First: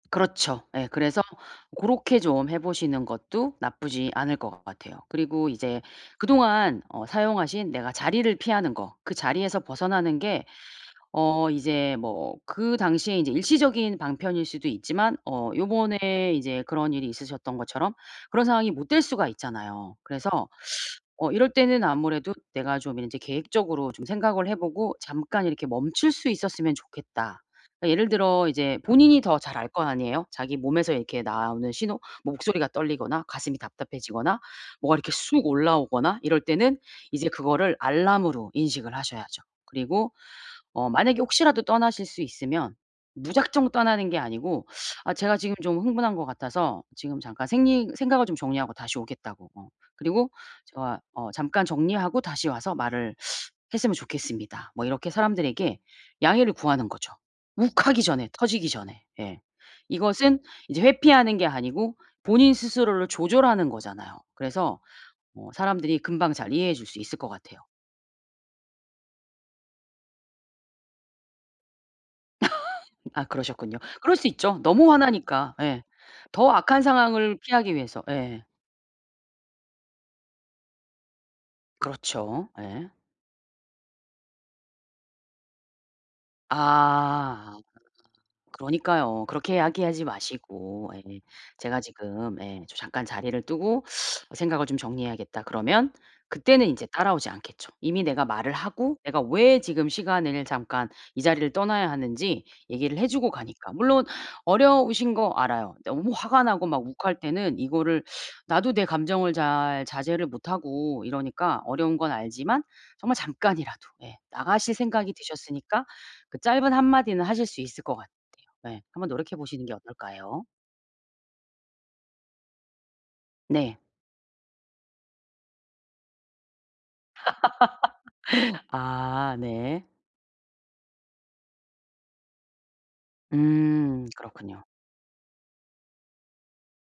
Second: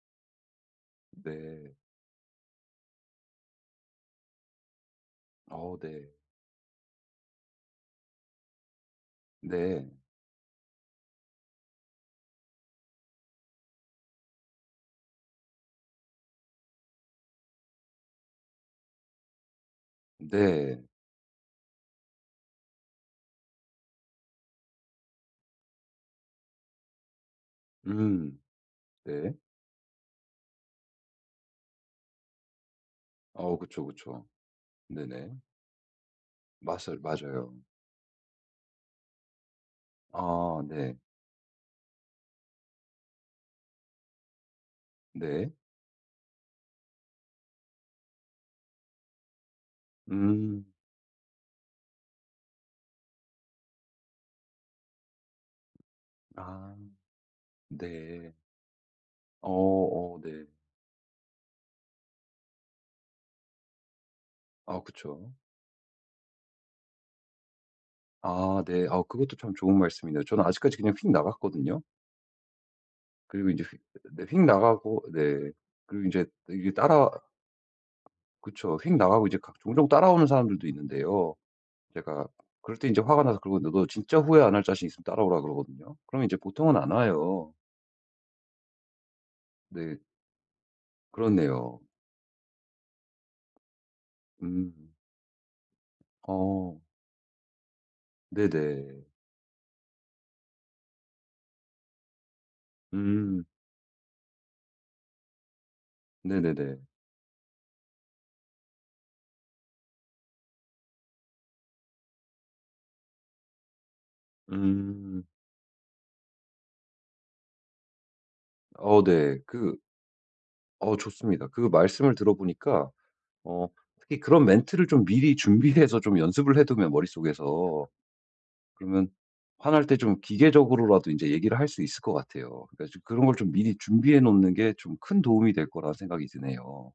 그렇죠. 예. 그래서 네. 고렇게 좀 해 보시는 것도 나쁘지 않을 것 같아요. 그리고 아 이제 네. 그동안 어 사용하신 내가 자리를 피하는 거 그 자리에서 네. 벗어나는 게 어 이제 뭐 그 당시에 이제 일시적인 방편일 수도 있지만 어 요번에 이제 그런 일이 있으셨던 것처럼 그런 상황이 못 될 수가 있잖아요. 그래서 네. 어 이럴 때는 아무래도 내가 좀 이제 계획적으로 좀 생각을 해 보고 잠깐 이렇게 멈출 수 있었으면 좋겠다. 그러니까 예를 음. 들어 이제 본인이 네. 더 잘 알 거 아니에요 자기 몸에서 이렇게 나오는 신호 뭐 목소리가 떨리거나 어 가슴이 그쵸, 그쵸. 답답해지거나 뭐가 이렇게 네네. 쑥 올라오거나 이럴 때는 맞설 이제 맞아요. 그거를 알람으로 인식을 하셔야죠. 그리고 아 어 네. 만약에 혹시라도 떠나실 수 있으면 무작정 떠나는 게 아니고 "아 제가 네. 지금 좀 흥분한 거 같아서 지금 잠깐 생리 생각을 좀 정리하고 다시 오겠다."고. 어 그리고 음. "제가 어 잠깐 정리하고 다시 와서 말을 했으면 좋겠습니다." 뭐 이렇게 사람들에게 양해를 아. 구하는 거죠. 욱하기 전에 네. 터지기 전에. 예. 어 어 이것은 네. 이제 회피하는 게 아니고 본인 스스로를 조절하는 거잖아요. 그래서 아 그쵸. 어 사람들이 금방 잘 이해해 줄 수 있을 것 같아요. 아 네. 아 그것도 참 좋은 말씀이네요. 저는 아직까지 그냥 휙 나갔거든요. 아 그리고 이제 휙 그러셨군요. 그럴 네 수 휙 있죠. 너무 나가고 네 화나니까. 예. 그리고 이제 더 이게 악한 따라 상황을 피하기 위해서 예. 그쵸. 휙 나가고 이제 가 종종 따라오는 사람들도 있는데요. 제가 그렇죠. 그럴 때 예. 인제 화가 나서 그러면 너도 진짜 후회 안 할 자신 있으면 따라오라고 그러거든요. 그럼 이제 보통은 안 와요. 아 그러니까요. 그렇게 네. 이야기하지 마시고. 예. "제가 그렇네요. 지금" 예 "저 잠깐 자리를 뜨고 생각을 좀 음. 정리해야겠다." 그러면 그때는 어. 인제 따라오지 않겠죠. 이미 내가 말을 하고 네네. 내가 왜 지금 시간을 잠깐 이 자리를 떠나야 하는지 얘기를 해 주고 음. 가니까. 물론 어려우신 거 알아요. 너무 화가 나고 네네네. 막 욱할 때는 이거를 나도 내 감정을 잘 자제를 못하고 이러니까 어려운 건 알지만 정말 잠깐이라도 예 나가실 생각이 음. 드셨으니까 그 짧은 한마디는 하실 수 있을 것 같아요. 네. 어 한번 노력해 네. 보시는 게 그 어떨까요? 어 좋습니다. 그 말씀을 들어보니까 어 네. 특히 그런 멘트를 좀 미리 준비해서 좀 연습을 해 두면 머릿속에서 그러면 아 화날 네. 때 좀 기계적으로라도 인제 얘기를 할 수 있을 것 같아요. 그러니까 좀 그런 걸 좀 미리 음 준비해 놓는 그렇군요. 게 좀 큰 도움이 될 거라 생각이 드네요.